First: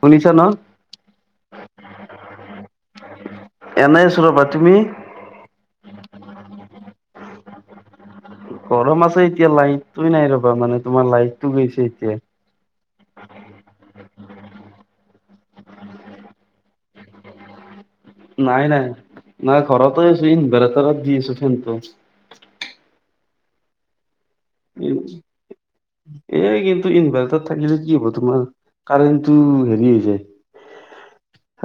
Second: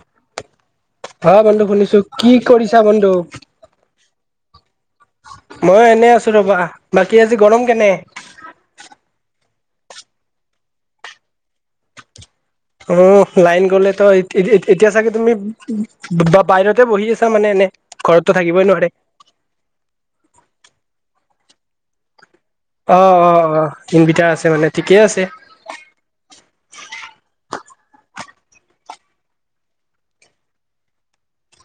শুনিছ ন'। অ', বন্ধু শুনিছো কি কৰিছা বন্ধু। এনেই আছো ৰ'বা তুমি মই এনে আছো ৰবা বাকী আজি গৰম কেনে গৰম আছে এতিয়া লাইনটোৱে নাই ৰবা মানে তোমাৰ লাইটটো গৈছে এতিয়া। অ', লাইন গ'লে তো - এত এত এতিয়া চাগে তুমি বা-বাহিৰতে বহি আছা মানে এনে। ঘৰততো থাকিবই নাই' নাই' নোৱাৰে নাই ঘৰত আছো ইনভাৰ্টাৰত দি আছো ফেনটো। অ', অ', অ' ইনভাৰ্টাৰ আছে মানে ঠিকেই আছে। এই কিন্তু ইনভাৰ্টাৰ‌‌ থাকিলে কি হ'ব তোমাৰ কাৰেণ্ট হেৰি হৈ যায়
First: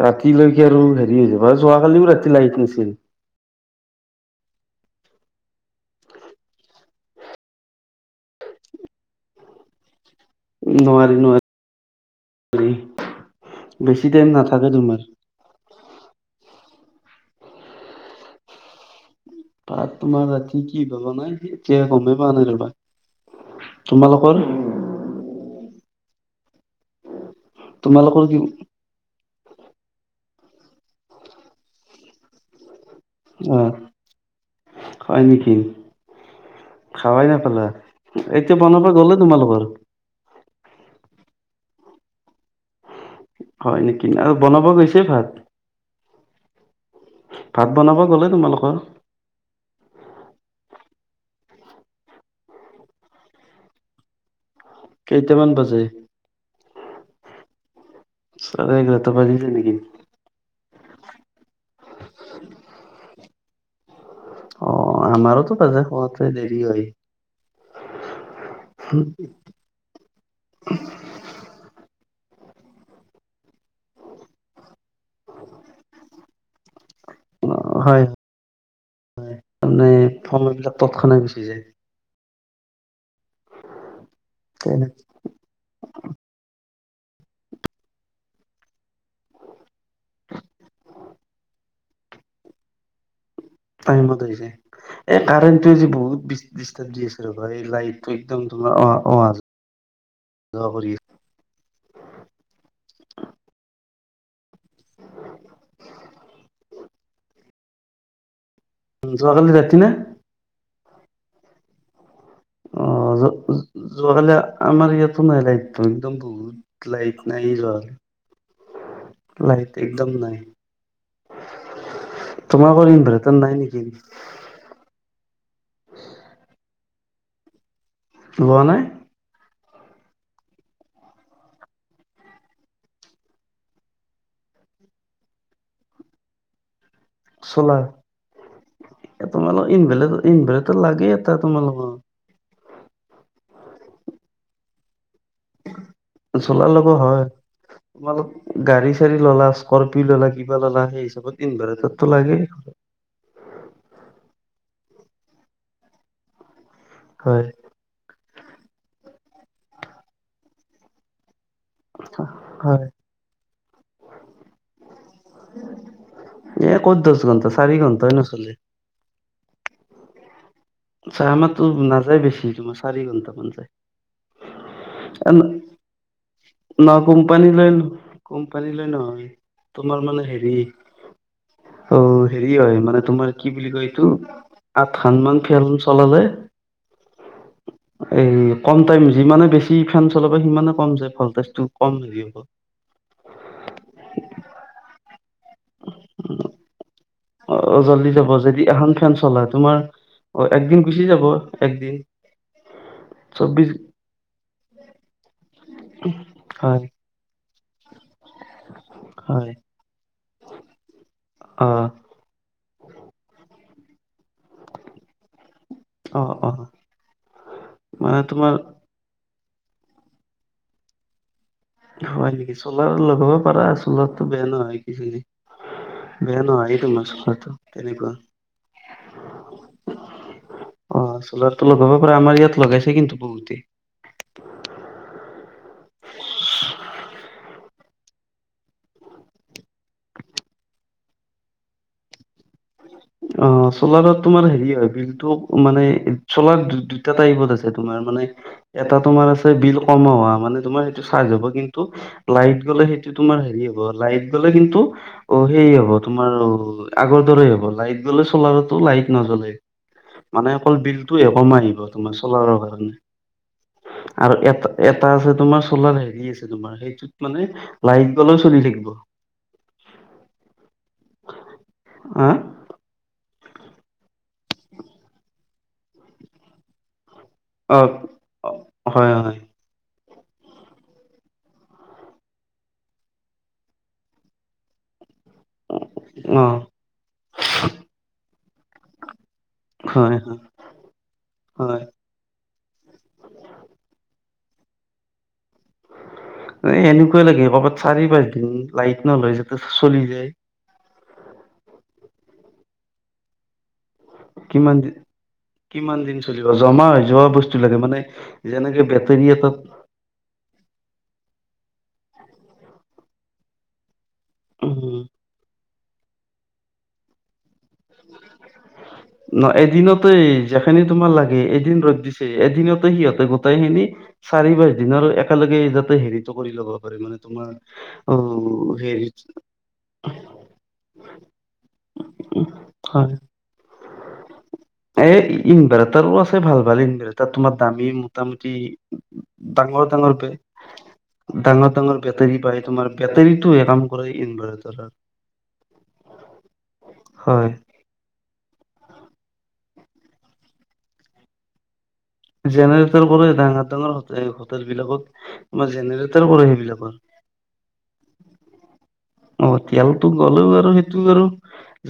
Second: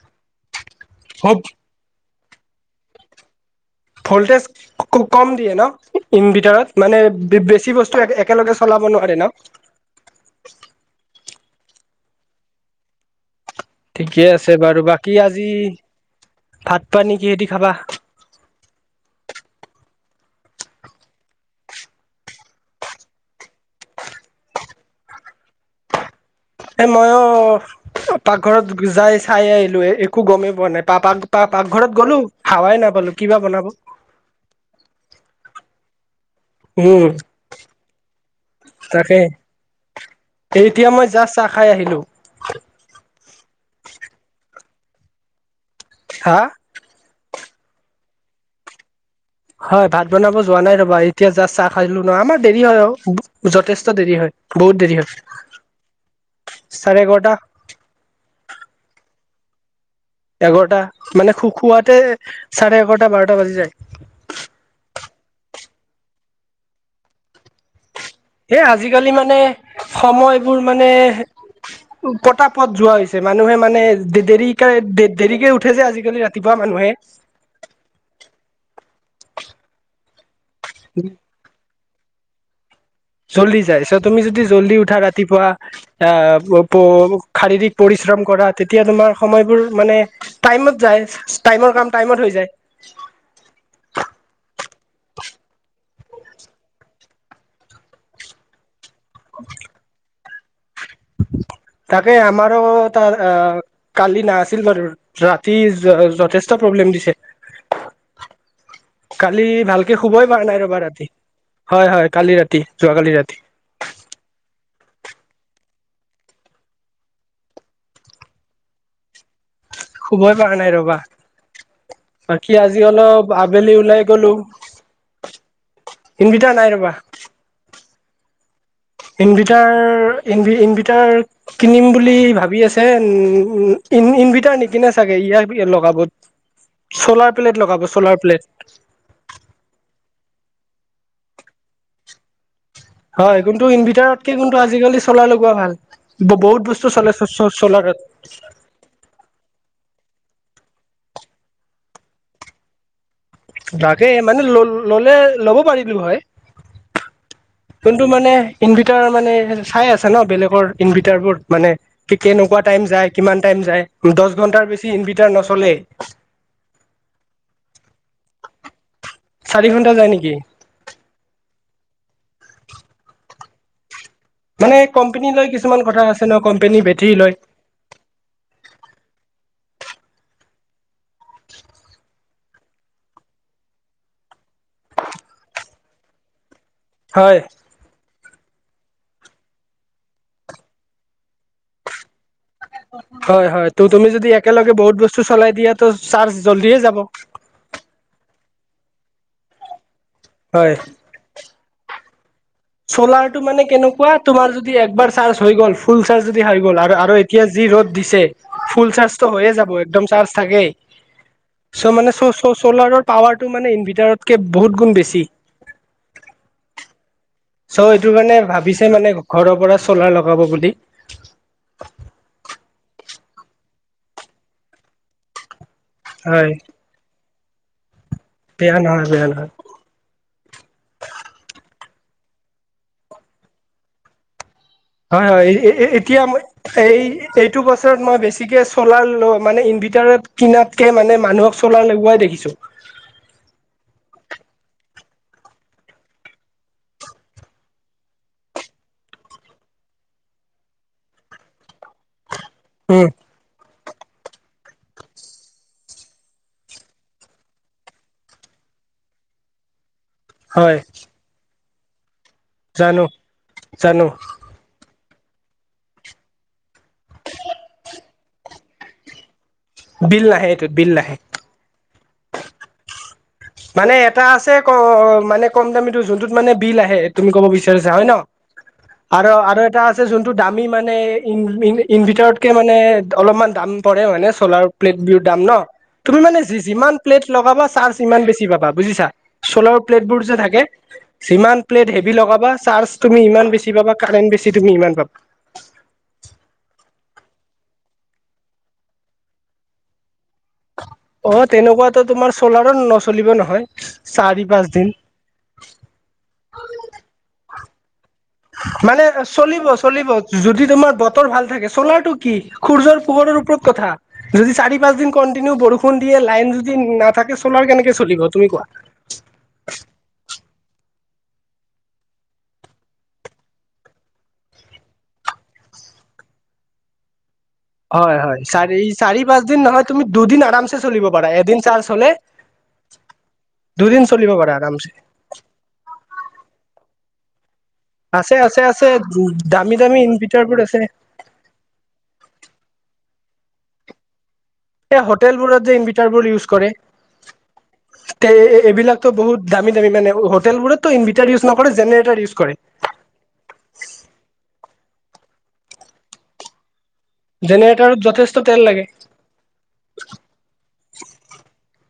ৰাতিলৈকে আৰু হে হব ব সোোৱা খালি ৰাতি ল আহট নাছিল। [unintelligible] ফল্টেজ ক-কম দিয়ে ন'ইনভিটাৰত মানে বে বেছি বস্তু একেলগে চলাব নোৱাৰে ন'? নোৱাৰি নোৱাৰি উম ঠিকে আছে বাৰু বাকী আজি ভাত পানী কিহেদি খাবা। ভাত তোমাৰ ৰাতি কি'বা বনাই এতিয়া গমেই পোৱা নাই ৰবা তোমালোকৰ এ মইয়ো তোমালোকৰ কি পাকঘৰত যাই চাই আহিলো। এ একো গমেই পোৱা নাই। পাপা পা পাকঘৰত গ'লো হাৱাই নাপালো। কিবা বনাব অ', হয়। নেকি? উম খাৱাই নেপালা এতিয়া বনাব তাকে গ'লে তোমালোকৰ এতিয়া মই জাষ্ট চাহ খাই আহিলো। হয় নেকি আৰু বনাব গৈছে ভাত হা ভাত বনাব গ'লে তোমালোকৰ হয়। ভাত বনাব যোৱা নাই। ৰবা এতিয়া জাষ্ট চাহ খাইছিলো নহ আমাৰ দেৰি হয় অ ব যথেষ্ট দেৰি হয়। বহুত দেৰি কেইটামান বাজে হত চাৰে এঘৰটা চাৰে এঘাৰটা বাজি যায় নেকি? এঘৰটা মানে খু খুৱতে চাৰে এঘৰটা বাৰটা বাজি যায়। অ', আমাৰোতো বাজে খোৱাওতে দেৰি হয়। এ আজিকালি মানে সময়বোৰ মানে পটা পত যোৱা হৈছে। মানুহে মানে দেৰিক দেৰিকে উঠে যে আজিকালি ৰা তিপুৱা মানুহে। অঁ হয়। তাৰমানে ফৰ্ময় বিলাক তৎক্ষণাত গুচি যায়। জল্দি যাই, চ তুমি যদি জল্দি তেনে উঠা ৰাতিপুৱা আঁহ প শাৰীৰিক পৰিশ্ৰম কৰা তেতিয়া তোমাৰ সময়বোৰ মানে টাইমত যায়, টাইমৰ কাম টাইমত হৈ যায়। টাইমত হৈ যায়। এই কাৰেণ্টটো আজি বহুত আজি দিচ দিষ্টতাৰব দি আছে। ৰবা এই লাইটটো একদম তোমাৰ অঁ। অঁ যোৱা কৰি। আছে তাকে আমাৰো তাৰ আহঁ কালি নাছিল বাৰু ৰাতি যথেষ্ট প্ৰব্লেম দিছে। [inaudible] কালি ৰাতি না ভালকে শুবই পৰা নাই ৰবা ৰাতি হয় হয় কালি ৰা অঁ যোৱাকালি আমাৰ ইয়াতো নাই লাইট একদম বহুত লাইট নাই যহাল। [unintelligible] শুবই পৰা নাই ৰবা। বাকী আজি তোমালোকৰ ইনভাৰ্টাৰ অলপ নাই আবেলি নেকি ওলাই গলো। ইনভিতাৰ নাই ৰবা। লোৱা নাই। ইনভিৰটাৰ ইনভিৰটাৰ কিনিম বুলি ভাবি আছে। উম ই ইনভাৰ্টাৰ নিকিনে চাগে, ইয়াৰবে লগাব। চ'লাৰ প্লেট লগাব চ'লাৰ প্লেট তোমালোক ইনভলে ইনভেলেতাৰ লাগে এটা তোমালোক হয়, কিন্তু ইনভাৰ্টাৰতকে কিন্তু আজিকালি চলাই লগোৱা ভাল। বহুত চলাৰ বস্তু লগোৱা চলে হয় চ চলাৰত। তোমালোক গাড়ী চাড়ী ললা স্কৰপিঅ' ললা কিবা ল'লা সেই হিচাপত ইনভাৰ্টাৰটো লাগেই। তাকে মানে ল ললে ল'ব পাৰিলো হয়। হয়। যোনটো মানে ইনভাৰটাৰ মানে চাই আছে, ন বেলেগৰ ইনভাৰটাৰ বোৰ। মানে কেনেকুৱা হয় টাইম যায়, কিমান টাইম যায়। দশ ঘন্টাৰ বেছি ইনভাৰ্টাৰ নচলেই। এ ক'ত দশ ঘণ্টা, চাৰি ঘণ্টাই নচলে। চাৰি ঘণ্টা যায় নেকি? চ আমাৰতো নাযায় বেছি তোমাৰ মই চাৰি ঘণ্টা মান যায়। মানে কোম্পনী লৈ কিছুমান কথা আছে ন, কোম্পনীৰ বেটেৰী লই। [inaudible] কোম্পানীলৈ নহয়, তোমাৰ মানে হেৰি অঁ হেৰি হয় মানে তোমাৰ কি বুলি কয় এইটো আঠ সান মান ফেচবুক চলালে হয়। এই কম টাইম যিমানে বেছি ফেন চলাব সিমানে কম যায় ভলটেজ টো কম হেৰি হব। হয় হয় ত' তুমি যদি একেলগে বহুত বস্তু চলাই দিয়া তো চাৰ্জ জল্ডিয়ে যাব। অ জল্দি যাব যদি এখন ফেন চলা তোমাৰ অ হয় একদিন গুচি যাব একদিন। চলাৰটো মানে চৌবিশ কেনেকুৱা তোমাৰ যদি একবাৰ চাৰ্জ হৈ গল ফুল চাৰ্জ যদি হৈ গ'ল হয় আৰ আৰ এইট এতিয়া যি ৰ'দ দিছে ফুল চাৰ্জটো হৈয়ে হয় যাব একদম চাৰ্জ থাকেই অ চ' মানে চ চ চ'লাৰৰ পাৱাৰটো মানে ইনভাৰ্টাৰতকে বহুত গুণ বেছি অ অ চ' এইটো মানে কাৰনে তোমাৰ ভাবিছে মানে ঘৰৰ পৰা চলাৰ লগাব বুলি হয় নেকি চলাৰ লগাব পাৰা চলাৰটো বেয়া নহয় কিজানি বেয়া হয় নহয় হে তোমাৰ চলাৰটো তেনেকুৱা বেয়া নহয় বেয়া নহয় অ চলাৰটো লগাব পাৰা আমাৰ ইয়াত লগাইছে কিন্তু বহুতেই হয় হয় এ এ এতিয়া মই সেই এইটো বছৰত মই বেছিকে চলাৰ ল মানে ইনভিৰ্টাৰত কিনাতকে মানে মানুহক চলাৰ লগোৱাই দেখিছো অ চলাৰত তোমাৰ হেৰি হয় বিলটো মানে চলাৰ দু দুটা টাইপত আছে তোমাৰ মানে এটা তোমাৰ আছে বিল কম হোৱা মানে তোমাৰ সেইটো চাৰ্জ হ'ব কিন্তু লাইট গ'লে উম সেইটো তোমাৰ হেৰি হয় লাইট গলে কিন্তু অ সেই হ'ব তোমাৰ আগৰ দৰেই হ'ব লাইট গ'লে চলাৰতো লাইট নজ্বলে মানে অকল হয় বিলটো এ কমা আহিব তোমাৰ চলাৰৰ হয় উম জানো জানো আৰু এটা এটা আছে তোমাৰ চলাৰ হেৰি আছে তোমাৰ সেইটোত মানে লাইট গলেও চলি থাকিব বিল নাহে এইটোত বিল নাহে অ মানে এটা আছে ক মানে কম দামীটো যোনটোত মানে বিল আহে তুমি ক'ব অ বিচাৰিছা হয় ন হয় আৰ হয় আৰ এটা আছ ছে যোনটো দামী মানে ইনভেটাৰতকে মানে অলপমান দাম পৰে মানে চলাৰ প্লেট বি দাম ন তুমি মানে অ যি যিমান প্লেট লগাবা চাৰ্জ সিমান বেছি পাবা বুজিছা চলাৰৰ প্লেট হয় বোৰ যে হয় থাকে যিমান হয় প্লেট হে বি লগাবা চাৰ্জ তুমি ইমান বেছি পাবা কাৰেণ্ট বেছি তুমি ইমান পাবা এনেকুৱা লাগে কৰবাত চাৰি পাঁচ দিন লাইট নলয় যাতে চলি যায় অ তেনেকুৱাতো তোমাৰ চলাৰো নচলিব নহয় চাৰি পাঁচ কিমান দিন দি কিমান দিন চলিব জমা হৈ যোৱা বস্তু লাগে মানে যেনেকে মানে বেটৰী চলিব এটাত চলিব যদি তোমাৰ বতৰ ভাল থাকে চলাটো কি সূৰ্যৰ পোহৰৰ ওপৰত কথা যদি চাৰি উম পাঁচ দিন কণ্টিনিউ বৰষুণ দিয়ে লাইন যদি নাথাকে চলাৰ কেনেকে চলিব তুমি কোৱা ন এদিনতে যেখিনি তোমাৰ লাগে এদিন ৰ'দ দিছে এদিনতে সিহঁতে গোটাই খিনি চাৰি পাঁচ দিনৰ আৰু একেলগে যাতে হেৰিটো কৰি ল'ব পাৰি মানে তোমাৰ অ হয় হয় চাৰি হেৰি চাৰি পাঁচ দিন নহয় তুমি দুদিন আৰামছে চলিব পাৰা এদিন চাৰ্জ হলে হয় দুদিন চলিব পাৰা আৰামছে এ ইন ইনভাৰেটাৰো আছে ভাল ভাল ইনভা তাত তোমাৰ দামী আছে মোটামুটি আছে আছে দামী ডাঙৰ দামী ডাঙৰ পে ইনভাৰ্টাৰ বোৰ আছে ডাঙৰ ডাঙৰ বেটাৰী পায় তোমাৰ বেটাৰীতটোৱে কাম কৰে ইনভাটাৰ হে হটেল বোৰত যে ইনভিৰ্টাৰ বোৰ ইউজ কৰে হয় তে এ এ এইবিলাকত বহুত দামী দামী মানে হোটেলবোৰতটো ইনভিটাৰ ইউজ নকৰে জেনেটাৰ ইউজ কৰে জেনেৰেটৰ কৰে ডাঙৰ ডাঙৰ হো এ হোটেল বিলাকত তোমাৰ জেনেটৰ কৰে সেইবিলাকত জেনেৰেটাৰত যথেষ্ট তেল লাগে অ তেলতো গ'লেও আৰু সেইটো আৰু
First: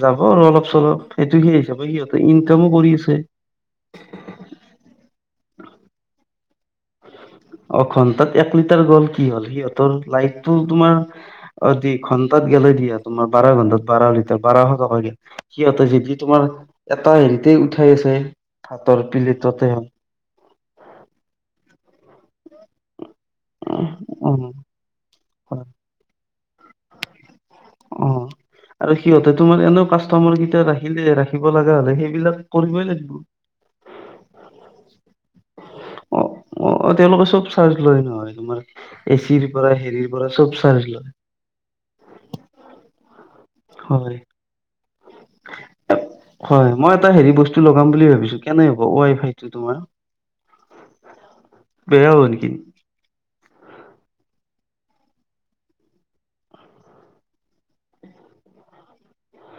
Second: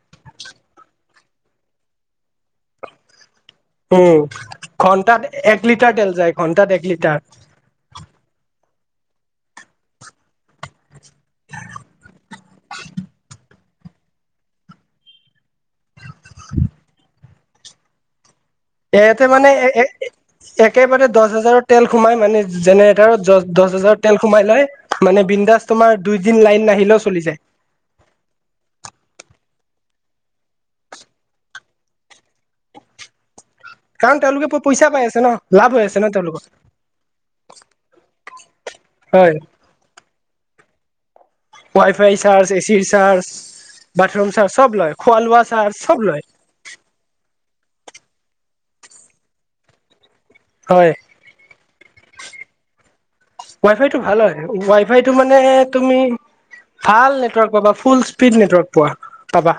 যাব আৰু অলপ-চলপ, এটো সেই হিচাপে সিহঁতে ইনকামো কৰি আছে। উম। ঘন্টাত এক লিটাৰ তেল যায়, ঘন্টাত এক লিটাৰ। অ' ঘন্টাত এক লিটাৰ গ'ল কি হ'ল? সিহঁতৰ লাইফটো তোমাৰ অ, দুই ঘন্টাত গ'লে দিয়া, তোমাৰ বাৰ ঘণ্টাত বাৰ লিটাৰ বাৰশ টকা গেল। সিহঁতে যেদি তোমাৰ এটা হেৰিতেই উঠাই আছে। ভাতৰ এয়েতে মানে প্লেটতে এ এ হওক একেবাৰে দহ হাজাৰৰ তেল সোমাই, মানে যেনেৰেটাৰত দহ হাজাৰৰ তেল উম সোমাই লয়। মানে হয়। বিন্দাচ তোমাৰ দুইদিন লাইন নাহিলেও চলি যায়। অ'। আৰু সিহঁতে তোমাৰ এনেও কাষ্টমাৰ কেইটা ৰাখিলে ৰাখিব লগা হ'লে, সেইবিলাক কৰিবই লাগিব। [inaudible] কাৰণ তেওঁলোকে প-পইচা পাই আছে ন', লাভ হৈ আছে ন' অ', তেওঁলোকৰ। অ', তেওঁলোকে চব চাৰ্জ লয় নহয় তোমাৰ এ হয় চিৰ পৰা হেৰিৰ পৰা চব চাৰ্জ লয়। ৱাই-ফাই চাৰ্জ, এ চিৰ চাৰ্জ, হয়। বাথৰুম চাৰ্জ, চব লয় খোৱা লোৱা চাৰ্জ চব লয়। হয়। মই এটা হেৰি বস্তু লগাম বুলি ভাবিছোঁ কেনে হ'ব ৱাই-ফাইটো তোমাৰ। হয়। বেয়া হ'ব নেকি? ৱাই-ফাইটো ভাল হয়, ৱাই-ফাইটো মানে তুমি ভাল নেটৱৰ্ক পাবা, ফুল স্পীড নেটৱৰ্ক পোৱা, পাবা।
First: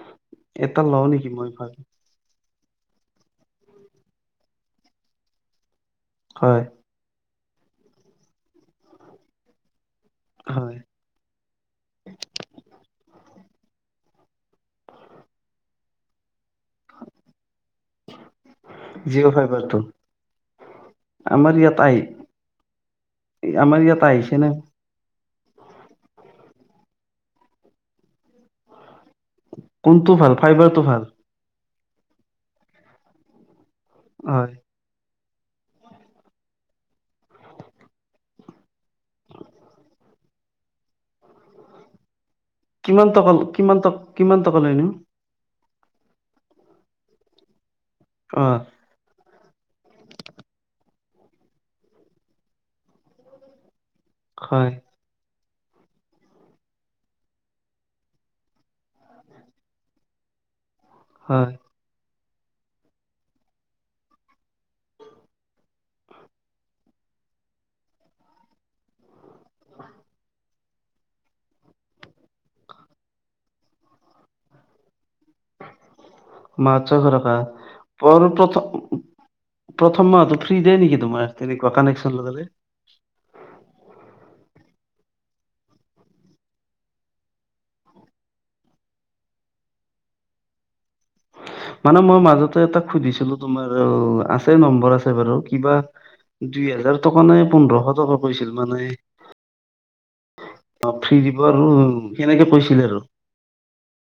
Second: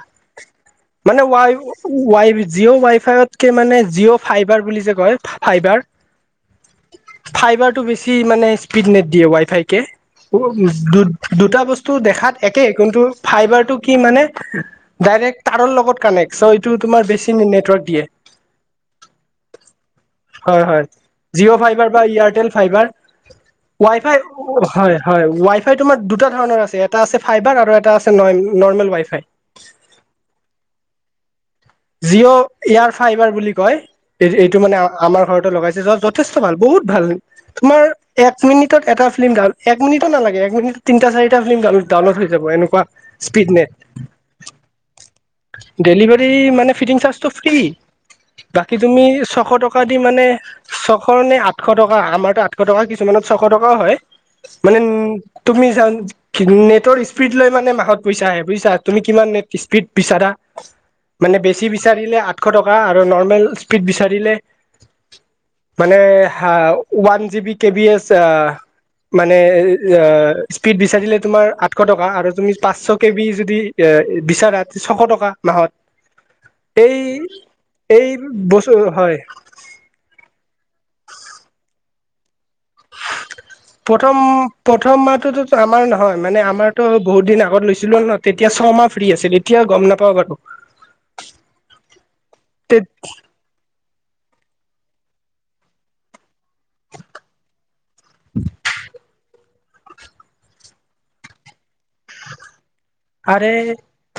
এটা লওঁ মানে নেকি মই ৱাই ভাল ৱাই জিঅ' ৱাই-ফাইতকে মানে জিঅ' ফাইবাৰ বুলি যে কয় ফাইবাৰ হয়। ফাইবাৰটো বেছি মানে স্পীড নেট দিয়ে, হয়। ৱাই-ফাইকে দুটা বস্তু দেখাত একে কিন্তু ফাইবাৰতটো কি মানে ডাইৰেক্ট তাৰৰ লগত কানেক্ট, চ' এইটো তোমাৰ বেছি নেটৱৰ্ক দিয়ে। জিঅ' ফাইবাৰটো হয়, হয়। জিঅ' ফাইবাৰ আমাৰ ইয়াত বা আহি এয়াৰটেল ফাইবাৰ। আমাৰ ইয়াত ৱাই-ফাই ও আহিছে নে? ও হয়। হয়। ৱাই-ফাই তোমাৰ দুটা ধৰণৰ আছে, এটা আছে ফাইবাৰ আৰু এটা আছে নৰ্মেল ৱাই-ফাই। কোনটো ভাল? ফাইবাৰটো ভাল? জিঅ' এয়াৰ ফাইবাৰ বুলি কয়। এই হয়। এইটো মানে আমাৰ ঘৰতে লগাইছে, য যথেষ্ট ভাল, বহুত ভাল। তোমাৰ এক মিনিটত এটা ফিল্ম ডাউন, এক মিনিটত নালাগে। এক মিনিটত তিনটা-চাৰিটা ফিল্ম ডাউলড হৈ যাব এনেক কিমান টকা, কিমান টক কিমান টকা লয় নো? ডেলিভাৰী মানে ফিটিং চাৰ্জটো ফ্ৰী, অ', বাকী তুমি ছশ টকা দি মানে ছশ নে আঠশ টকা। আমাৰতো আঠশ টকা কিছুমানত ছশ টকাও হয়, হয়, মানে ওন তুমি যান নেটৰ স্পীড লৈ মানে মাহত পইচা আহে। বুইছা? তুমি কিমান নেট স্পীড বিচাৰা। মানে হয়। বেছি বিচাৰিলে আঠশ টকা আৰু নৰ্মেল স্পীড বিচাৰিলে। মানে হা ওৱান জিবি কেবি এচ আ মানে স্পীড বিচাৰিলে তোমাৰ আঠশ টকা, আৰু তুমি পাঁচশ কে বিৰ যদি এ বিচাৰা, ছশ টকা মাহত। মাহত এই চয়শ টকা। এই ভৰ' পত' বস্তু হয় প্ৰথম মাহতো ফ্ৰী দে নেকি তোমাৰ এনেকুৱা কানেকচন লগালে? প্ৰথম প্ৰথম মাহটোতো আমাৰ নহয় মানে আমাৰতো বহুত দিন আগত লৈছিলো ন'। তেতিয়া ছমাহ ফ্ৰী আছিল, এতিয়া গম নাপাওঁ বাৰু। [inaudible] মানে মই মাজতে এটা সুধিছিলো, তোমাৰ আছে নম্বৰ, আছে বাৰু কিবা দুই হোজাৰ টকা নে, পোন্ধৰশ টকা পাইছিল মানে। অ, ফ্ৰী দিবৰ, আৰু তেনেকে কৈছিলে আৰু? আৰে,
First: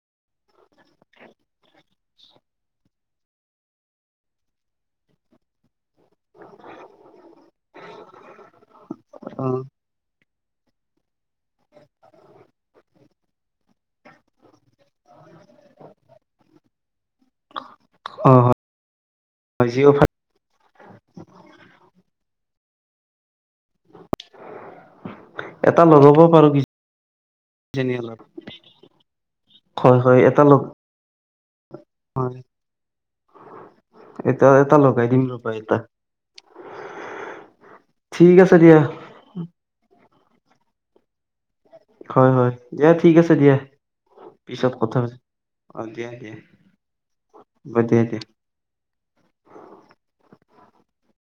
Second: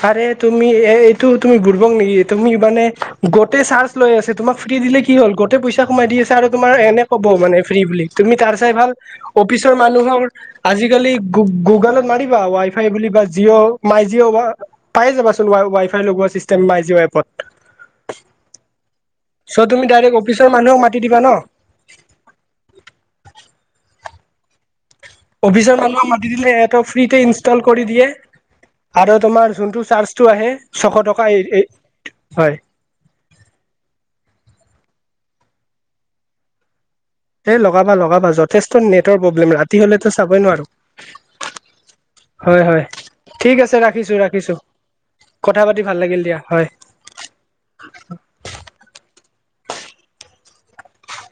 আৰে তুমি এ, এইটো তুমি, বুৰ্বক নেকি? তুমি মানে গোটেই চাৰ্জ লৈ আছে, তোমাক ফ্ৰী দিলে কি হ'ল, গোটেই পইচা সোমাই দি আছে আৰু তোমাৰ এনে ক'ব মানে ফ্ৰী বুলি। তুমি তাৰ চাই ভাল অ অফিচৰ মানুহৰ, আজিকালি গু-গুগলত মাৰিবা ৱাই, ফাই বুলি বা জিঅ মাই জি, অ, বা পায়ে যাবাচোনৱ ৱাই, ফাই লগোৱা চিষ্টেম মাই জি, অ, এপত। চ, অ হয় তুমি জিঅ' ফাই ডাইৰেক্ট অফিচৰ মানুহক মাতি দিবা ন। অফিচৰ এটা মানুহক লগাব মাতি পাৰো দিলে, এটো ফ্ৰীতে ইনষ্টল কৰি কিজানি দিয়ে। অলপ আৰু তোমাৰ যোনটো হয় হয় চাৰ্জটো এটা আহে, লগ ছশ টকা এই, এ, হয়। এতিয়া এয়াতেই লগাই দিম ৰবা, এয়াতে এই লগাবা, লগাবা, যথেষ্ট নেটৰ প্ৰব্লেম, ৰাতি হলেতো চাবই নোৱাৰো। হয়, হয়, দিয়া ঠিক আছে দিয়া, পিছত কথা পাতিম। কথা পাতি ভাল লাগিল দিয়া, হয়। [inaudible]